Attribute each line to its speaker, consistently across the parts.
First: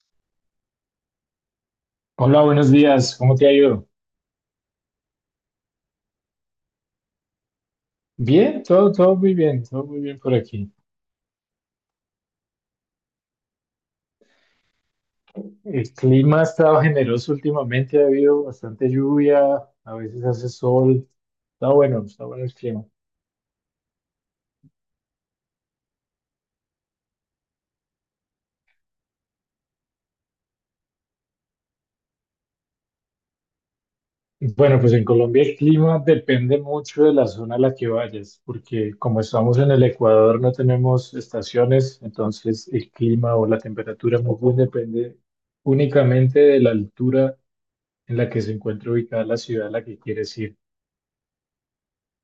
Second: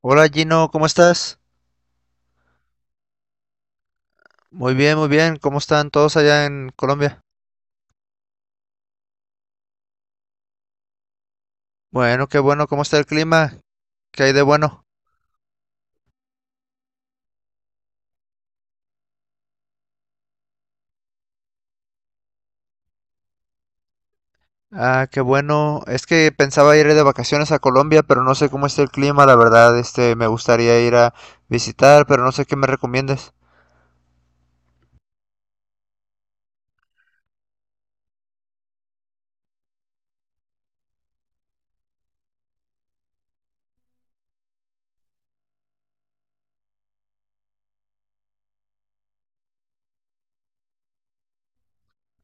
Speaker 1: Hola Gino, ¿cómo estás?
Speaker 2: Hola, buenos días. ¿Cómo te ha ido?
Speaker 1: Muy bien, muy bien. ¿Cómo están todos allá en Colombia?
Speaker 2: Bien, todo muy bien, todo muy bien por aquí.
Speaker 1: Bueno, qué bueno. ¿Cómo está el clima? ¿Qué hay de bueno?
Speaker 2: El clima ha estado generoso últimamente, ha habido bastante lluvia, a veces hace sol. Está bueno el clima.
Speaker 1: Ah, qué bueno. Es que pensaba ir de vacaciones a Colombia, pero no sé cómo está el clima, la verdad. Me gustaría ir a visitar, pero no sé qué me recomiendes.
Speaker 2: Bueno, pues en Colombia el clima depende mucho de la zona a la que vayas, porque como estamos en el Ecuador no tenemos estaciones, entonces el clima o la temperatura más bien depende únicamente de la altura en la que se encuentra ubicada la ciudad a la que quieres ir.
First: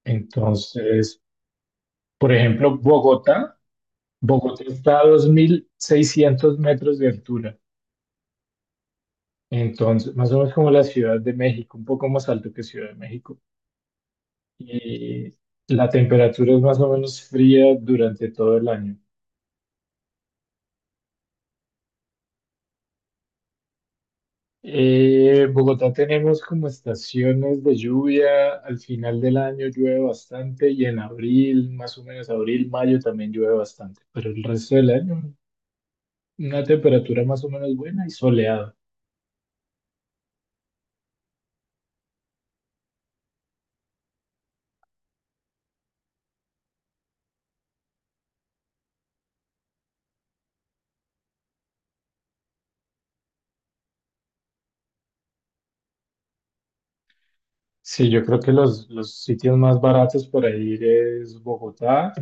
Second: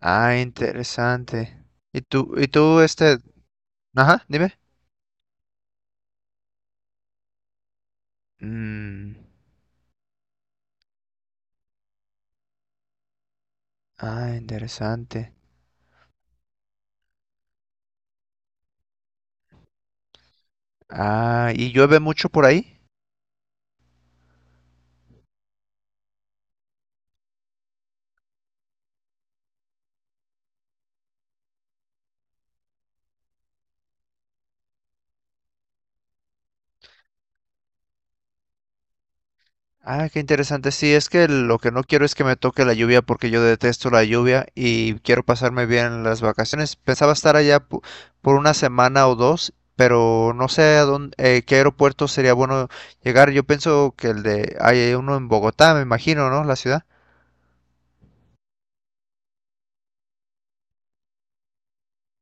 Speaker 1: Ah,
Speaker 2: Entonces,
Speaker 1: interesante. ¿Y
Speaker 2: por
Speaker 1: tú, y
Speaker 2: ejemplo,
Speaker 1: tú, este,
Speaker 2: Bogotá,
Speaker 1: ajá, ¿dime?
Speaker 2: Bogotá está a 2.600 metros de altura,
Speaker 1: Mm,
Speaker 2: entonces más o menos como la Ciudad de México, un poco más alto que Ciudad de México.
Speaker 1: ah, interesante.
Speaker 2: Y la temperatura es más o menos fría durante todo el año.
Speaker 1: Ah, ¿y llueve mucho por ahí?
Speaker 2: Bogotá tenemos como estaciones de lluvia, al final del año llueve bastante y en abril, más o menos abril, mayo también llueve bastante, pero el resto del año una temperatura más o menos buena y soleada.
Speaker 1: Ah, qué interesante. Sí, es que lo que no quiero es que me toque la lluvia porque yo detesto la lluvia y quiero pasarme bien las vacaciones. Pensaba estar allá por una semana o dos, pero no sé a dónde, qué aeropuerto sería bueno llegar. Yo pienso que hay uno en Bogotá, me imagino, ¿no? La ciudad.
Speaker 2: Sí, yo creo que los sitios más baratos para ir es Bogotá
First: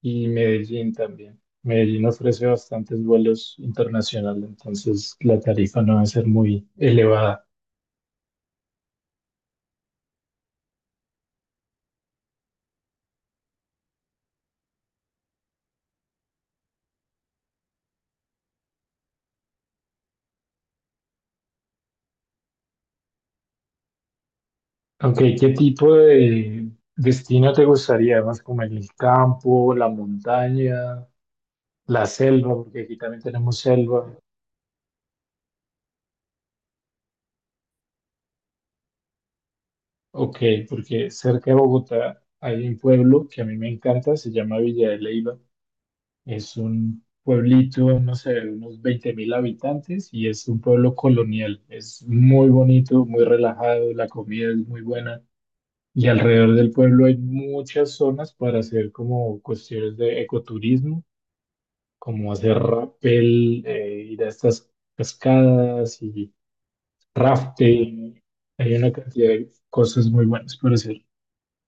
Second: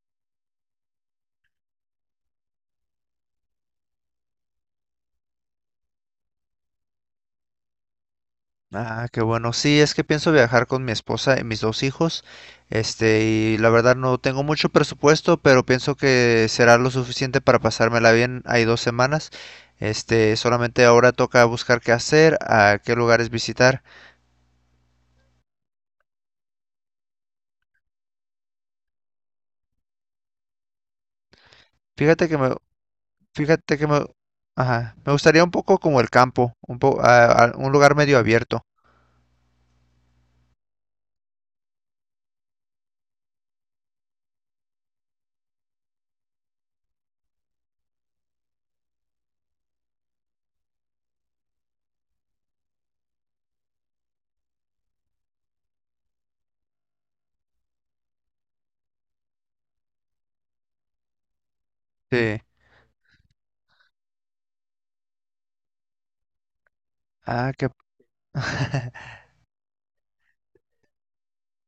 Speaker 2: y Medellín también. Medellín ofrece bastantes vuelos internacionales, entonces la tarifa no va a ser muy elevada.
Speaker 1: Ah, qué bueno. Sí, es que pienso viajar con mi esposa y mis dos hijos. Y la verdad no tengo mucho presupuesto, pero pienso que será lo suficiente para pasármela bien. Hay 2 semanas. Solamente ahora toca buscar qué hacer, a qué lugares visitar.
Speaker 2: Aunque, ¿qué tipo de destino te gustaría? Más como en el campo, la montaña, la
Speaker 1: Fíjate que me,
Speaker 2: selva, porque aquí también tenemos
Speaker 1: fíjate que me,
Speaker 2: selva.
Speaker 1: ajá, me gustaría un poco como el campo, un po- a- un lugar medio abierto.
Speaker 2: Ok, porque cerca de Bogotá hay un pueblo que a mí me encanta, se llama Villa de Leyva. Es un pueblito, no sé, de unos 20.000 habitantes y es un pueblo colonial. Es muy bonito, muy relajado, la comida es muy buena y alrededor del pueblo hay muchas zonas para hacer como cuestiones de ecoturismo, como
Speaker 1: Sí.
Speaker 2: hacer rappel, ir a estas cascadas y
Speaker 1: Ah, qué.
Speaker 2: rafting. Hay una cantidad de cosas muy buenas para hacer.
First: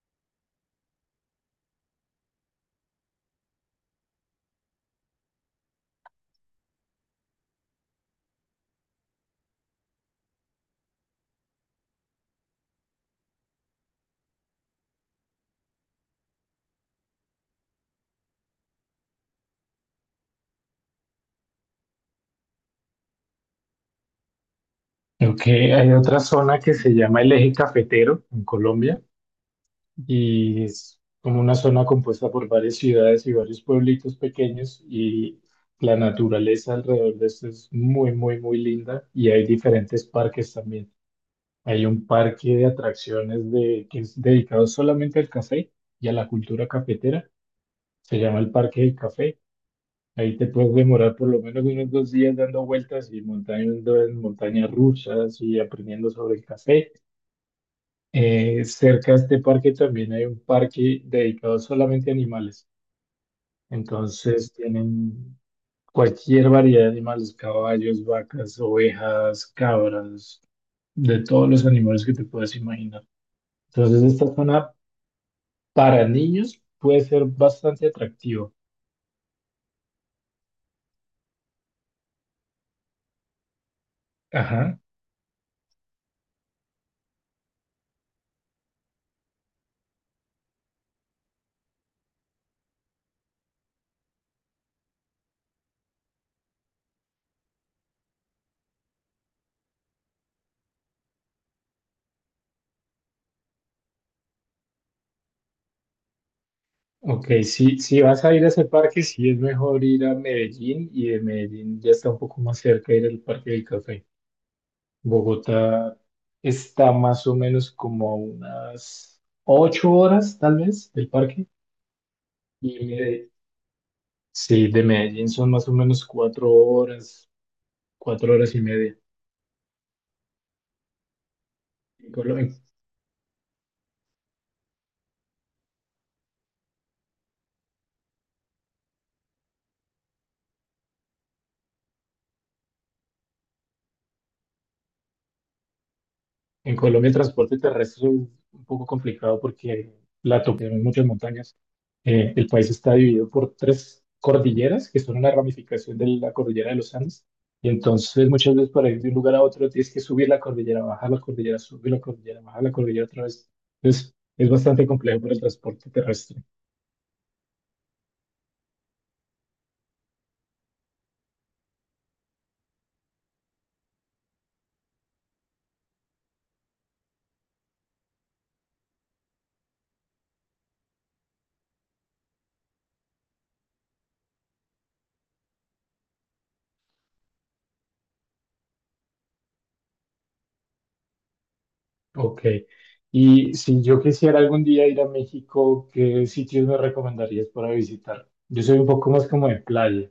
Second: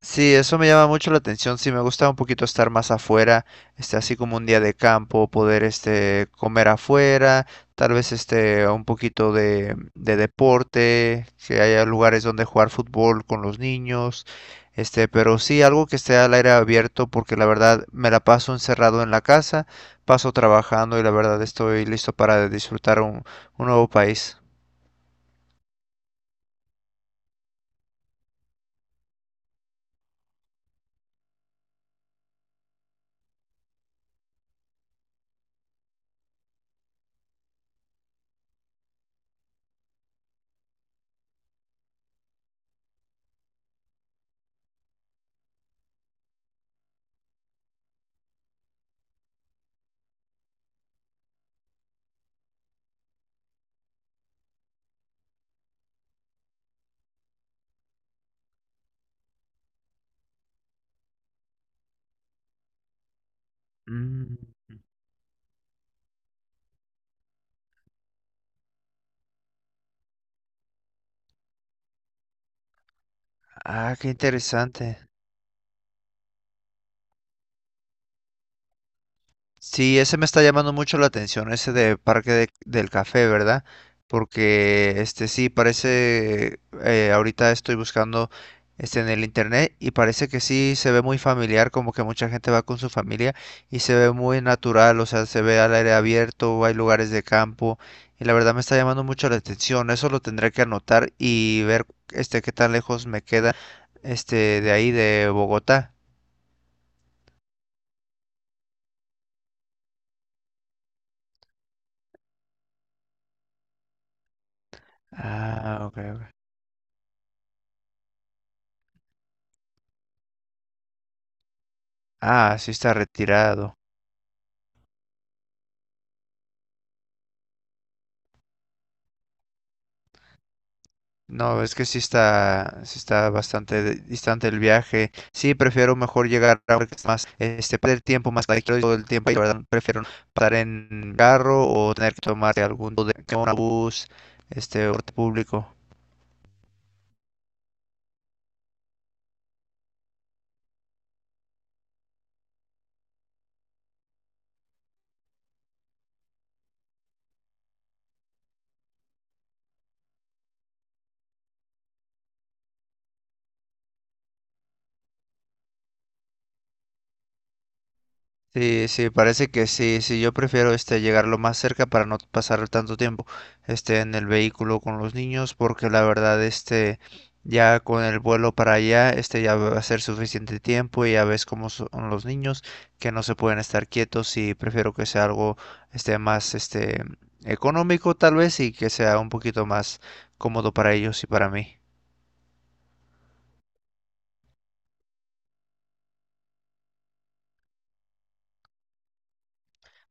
Speaker 1: Sí, eso me llama mucho la atención. Sí, me gusta un poquito estar más afuera, así como un día de campo, poder, comer afuera, tal vez, un poquito de deporte, que haya lugares donde jugar fútbol con los niños, pero sí algo que esté al aire abierto, porque la verdad me la paso encerrado en la casa, paso trabajando y la verdad estoy listo para disfrutar un nuevo país.
Speaker 2: Creo que hay otra zona que se llama el Eje Cafetero en Colombia y es como una zona compuesta por varias ciudades y varios pueblitos pequeños y la naturaleza alrededor de esto es muy, muy, muy linda y hay diferentes parques también. Hay un parque de atracciones de, que es dedicado solamente al café y a la cultura cafetera. Se llama el Parque del Café. Ahí te puedes demorar por lo menos unos dos días dando vueltas y montando en montañas rusas y aprendiendo sobre el café. Cerca de este parque también hay un parque dedicado solamente a animales.
Speaker 1: Mm,
Speaker 2: Entonces tienen cualquier variedad de animales, caballos, vacas, ovejas, cabras, de todos los animales que te puedas imaginar.
Speaker 1: ah,
Speaker 2: Entonces
Speaker 1: qué
Speaker 2: esta zona
Speaker 1: interesante.
Speaker 2: para niños puede ser bastante atractiva.
Speaker 1: Sí, ese me está llamando mucho la atención, ese de Parque del Café, ¿verdad?
Speaker 2: Ajá.
Speaker 1: Porque sí, parece, ahorita estoy buscando en el internet y parece que sí se ve muy familiar, como que mucha gente va con su familia y se ve muy natural, o sea, se ve al aire abierto, hay lugares de campo y la verdad me está llamando mucho la atención, eso lo tendré que anotar y ver qué tan lejos me queda de ahí de Bogotá.
Speaker 2: Ok, si vas a ir a ese parque, sí es mejor ir a Medellín y de Medellín ya está un poco más cerca ir al Parque del Café.
Speaker 1: Ah, ok,
Speaker 2: Bogotá
Speaker 1: ok.
Speaker 2: está más o menos como a unas ocho horas, tal vez, del parque.
Speaker 1: Ah, sí
Speaker 2: Y
Speaker 1: está
Speaker 2: Medellín.
Speaker 1: retirado.
Speaker 2: Sí, de Medellín son más o menos cuatro horas y media.
Speaker 1: No, es que sí
Speaker 2: En Colo- en
Speaker 1: está, sí está bastante distante el viaje. Sí, prefiero mejor llegar a porque es más, perder tiempo más que todo el tiempo. Y la verdad, prefiero pasar en carro o tener que tomar algún tipo de un bus, o transporte público.
Speaker 2: En Colombia el transporte terrestre es un poco complicado porque tenemos muchas montañas. El país está dividido por tres cordilleras que son una ramificación de la cordillera de los Andes. Y entonces muchas veces para ir de un lugar a otro tienes que subir la cordillera, bajar la cordillera, subir la cordillera, bajar la cordillera otra vez. Entonces es bastante complejo para el transporte terrestre.
Speaker 1: Sí, sí, parece que sí, sí, yo prefiero llegar lo más cerca para no pasar tanto tiempo en el vehículo con los niños porque la verdad ya con el vuelo para allá ya va a ser suficiente tiempo y ya ves cómo son los niños, que no se pueden estar quietos, y prefiero que sea algo más económico tal vez y que sea un poquito más cómodo para ellos y para mí.
Speaker 2: Ok. Y si yo quisiera algún día ir a México, ¿qué sitios me recomendarías para visitar? Yo soy un poco más como de playa.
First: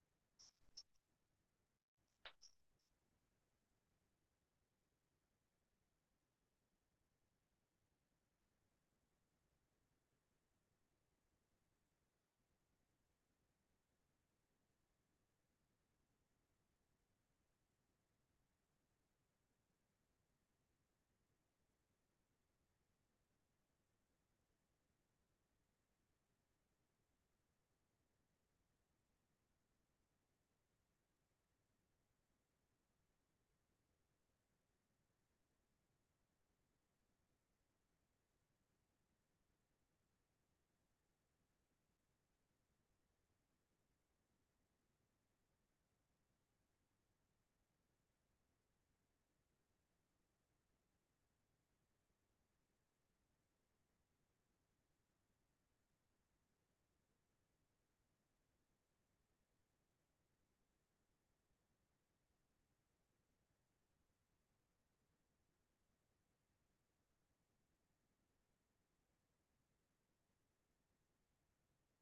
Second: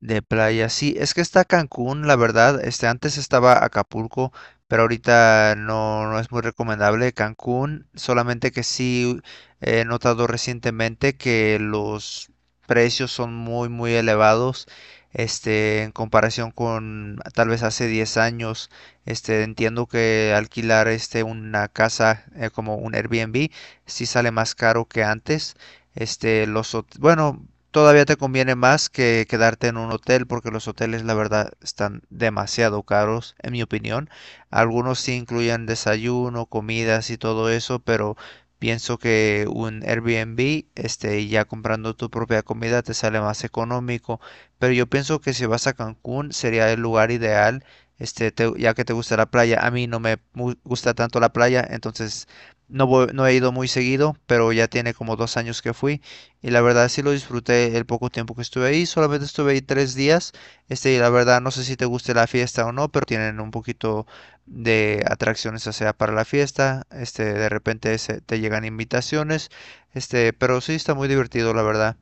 Speaker 1: De playa, sí, es que está Cancún, la verdad, antes estaba Acapulco, pero ahorita no, no es muy recomendable Cancún, solamente que sí he notado recientemente que los precios son muy muy elevados, en comparación con tal vez hace 10 años, entiendo que alquilar una casa como un Airbnb sí sale más caro que antes. Bueno, todavía te conviene más que quedarte en un hotel porque los hoteles, la verdad, están demasiado caros, en mi opinión. Algunos sí incluyen desayuno, comidas y todo eso, pero pienso que un Airbnb, ya comprando tu propia comida, te sale más económico. Pero yo pienso que si vas a Cancún sería el lugar ideal, ya que te gusta la playa. A mí no me gusta tanto la playa, entonces no he ido muy seguido, pero ya tiene como 2 años que fui. Y la verdad sí lo disfruté el poco tiempo que estuve ahí. Solamente estuve ahí 3 días. Y la verdad no sé si te guste la fiesta o no, pero tienen un poquito de atracciones, o sea, para la fiesta. Te llegan invitaciones. Pero sí está muy divertido, la verdad.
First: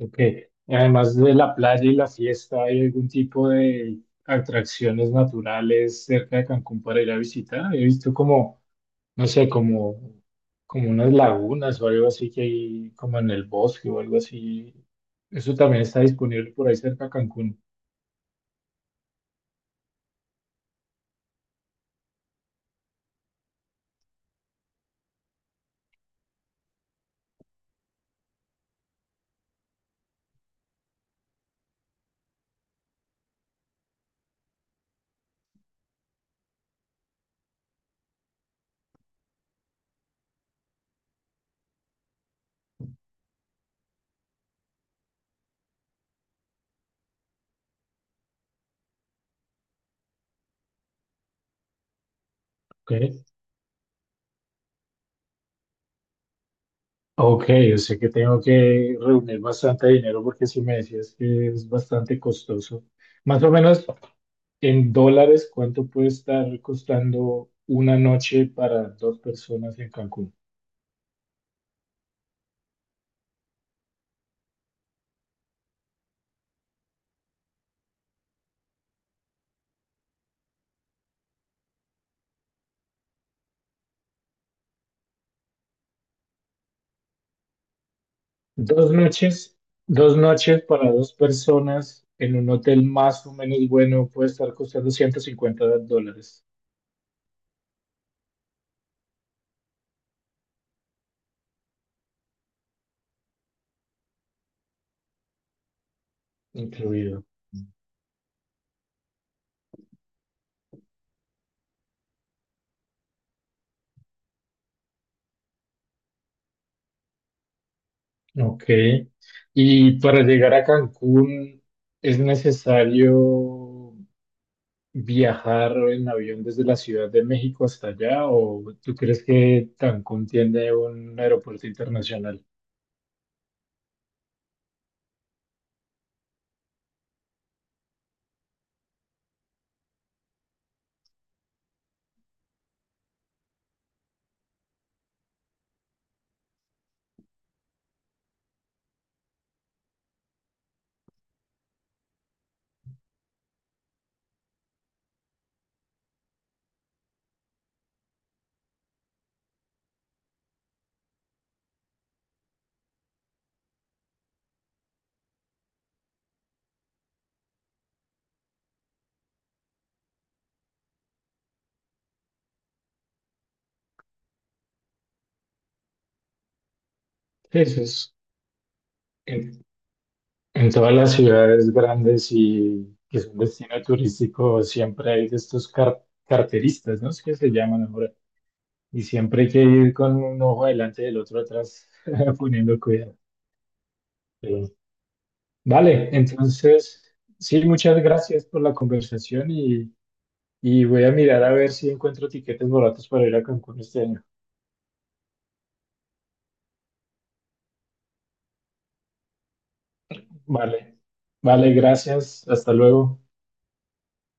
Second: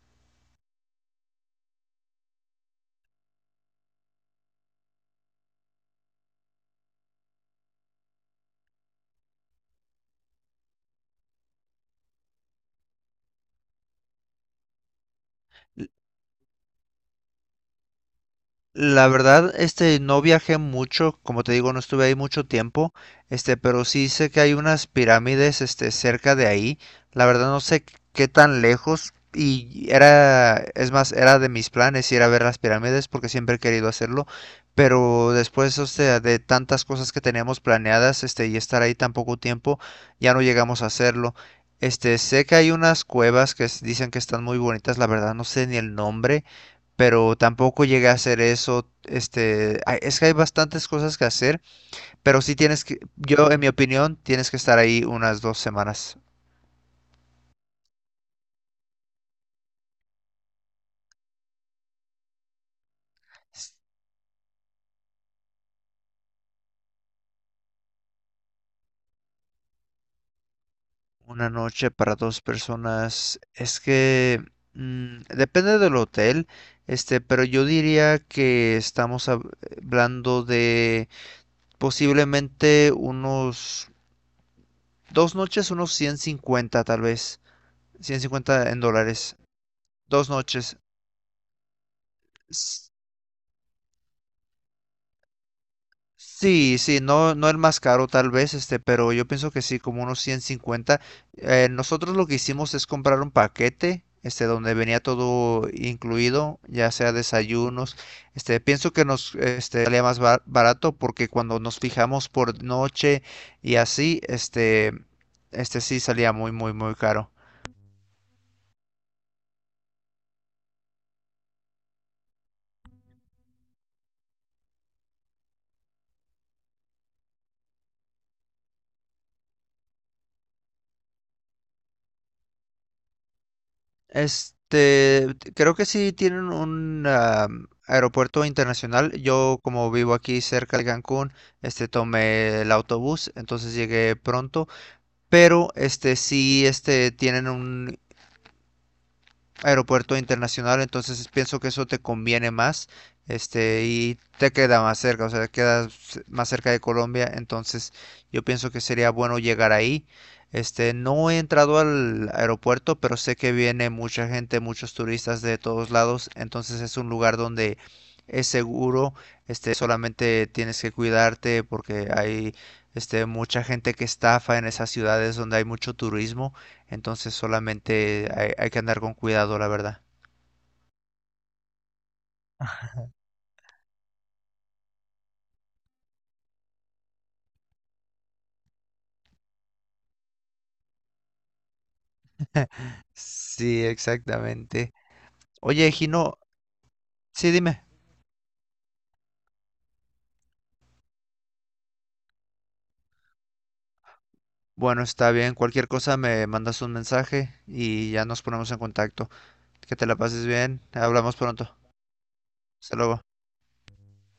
Speaker 2: Ok. Y además de la playa y la fiesta, ¿hay algún tipo de atracciones naturales cerca de Cancún para ir a visitar? He visto como, no sé, como unas lagunas o algo así que hay como en el bosque o algo así. Eso también está disponible por ahí cerca de Cancún.
Speaker 1: La verdad, no viajé mucho, como te digo, no estuve ahí mucho tiempo, pero sí sé que hay unas pirámides, cerca de ahí. La verdad no sé qué tan lejos y era, es más, era de mis planes ir a ver las pirámides porque siempre he querido hacerlo, pero después, o sea, de tantas cosas que teníamos planeadas, y estar ahí tan poco tiempo, ya no llegamos a hacerlo. Sé que hay unas cuevas que dicen que están muy bonitas, la verdad no sé ni el nombre, pero tampoco llegué a hacer eso. Es que hay bastantes cosas que hacer, pero sí tienes que,
Speaker 2: Ok.
Speaker 1: yo en mi opinión, tienes que estar ahí unas 2 semanas.
Speaker 2: Ok, o sea que tengo que reunir bastante dinero porque si me decías que es bastante costoso. Más o
Speaker 1: S-
Speaker 2: menos en dólares, ¿cuánto puede estar costando una noche para dos personas en Cancún?
Speaker 1: Una noche para dos personas. Es que depende del hotel, pero yo diría que estamos hablando de posiblemente unos 2 noches, unos 150 tal vez. 150 en
Speaker 2: Dos
Speaker 1: dólares.
Speaker 2: noches, dos
Speaker 1: Dos
Speaker 2: noches
Speaker 1: noches.
Speaker 2: para dos personas en un hotel más o menos bueno puede estar costando 150 dólares
Speaker 1: Sí, sí, no, no el más caro tal vez, pero yo pienso que sí, como unos 150. Nosotros lo que hicimos es comprar un paquete, donde venía todo incluido, ya sea
Speaker 2: incluido.
Speaker 1: desayunos. Pienso que nos, salía más barato porque cuando nos fijamos por noche y así, sí salía muy, muy, muy caro.
Speaker 2: Ok. ¿Y para llegar a Cancún es necesario viajar en avión desde la Ciudad de México hasta allá? ¿O tú crees que Cancún tiene un aeropuerto internacional?
Speaker 1: Este, Creo que sí tienen un aeropuerto internacional. Yo, como vivo aquí cerca de Cancún, tomé el autobús, entonces llegué pronto. Pero, sí, tienen un aeropuerto internacional, entonces pienso que eso te conviene más, y te queda más cerca, o sea, quedas más cerca de Colombia, entonces yo pienso que sería bueno llegar ahí. No he entrado al aeropuerto, pero sé que viene mucha gente, muchos turistas de todos lados, entonces es un lugar donde es seguro, solamente tienes que cuidarte porque hay, mucha gente que estafa en esas ciudades donde hay mucho turismo. Entonces
Speaker 2: Eso es
Speaker 1: solamente hay que andar con cuidado,
Speaker 2: en,
Speaker 1: la verdad.
Speaker 2: en todas las ciudades grandes y que son destino turístico, siempre hay de estos carteristas, ¿no? Es que se llaman ahora. Y siempre hay que ir con un ojo adelante y el otro atrás, poniendo cuidado.
Speaker 1: Sí,
Speaker 2: Pero,
Speaker 1: exactamente. Oye,
Speaker 2: vale,
Speaker 1: Gino,
Speaker 2: entonces,
Speaker 1: sí,
Speaker 2: sí,
Speaker 1: dime.
Speaker 2: muchas gracias por la conversación. Y voy a mirar a ver si encuentro tiquetes baratos para ir a Cancún este año.
Speaker 1: Bueno, está bien. Cualquier cosa me mandas un mensaje y ya nos ponemos en contacto. Que te la pases bien.
Speaker 2: Vale,
Speaker 1: Hablamos
Speaker 2: vale,
Speaker 1: pronto.
Speaker 2: gracias. Hasta
Speaker 1: Hasta luego.
Speaker 2: luego.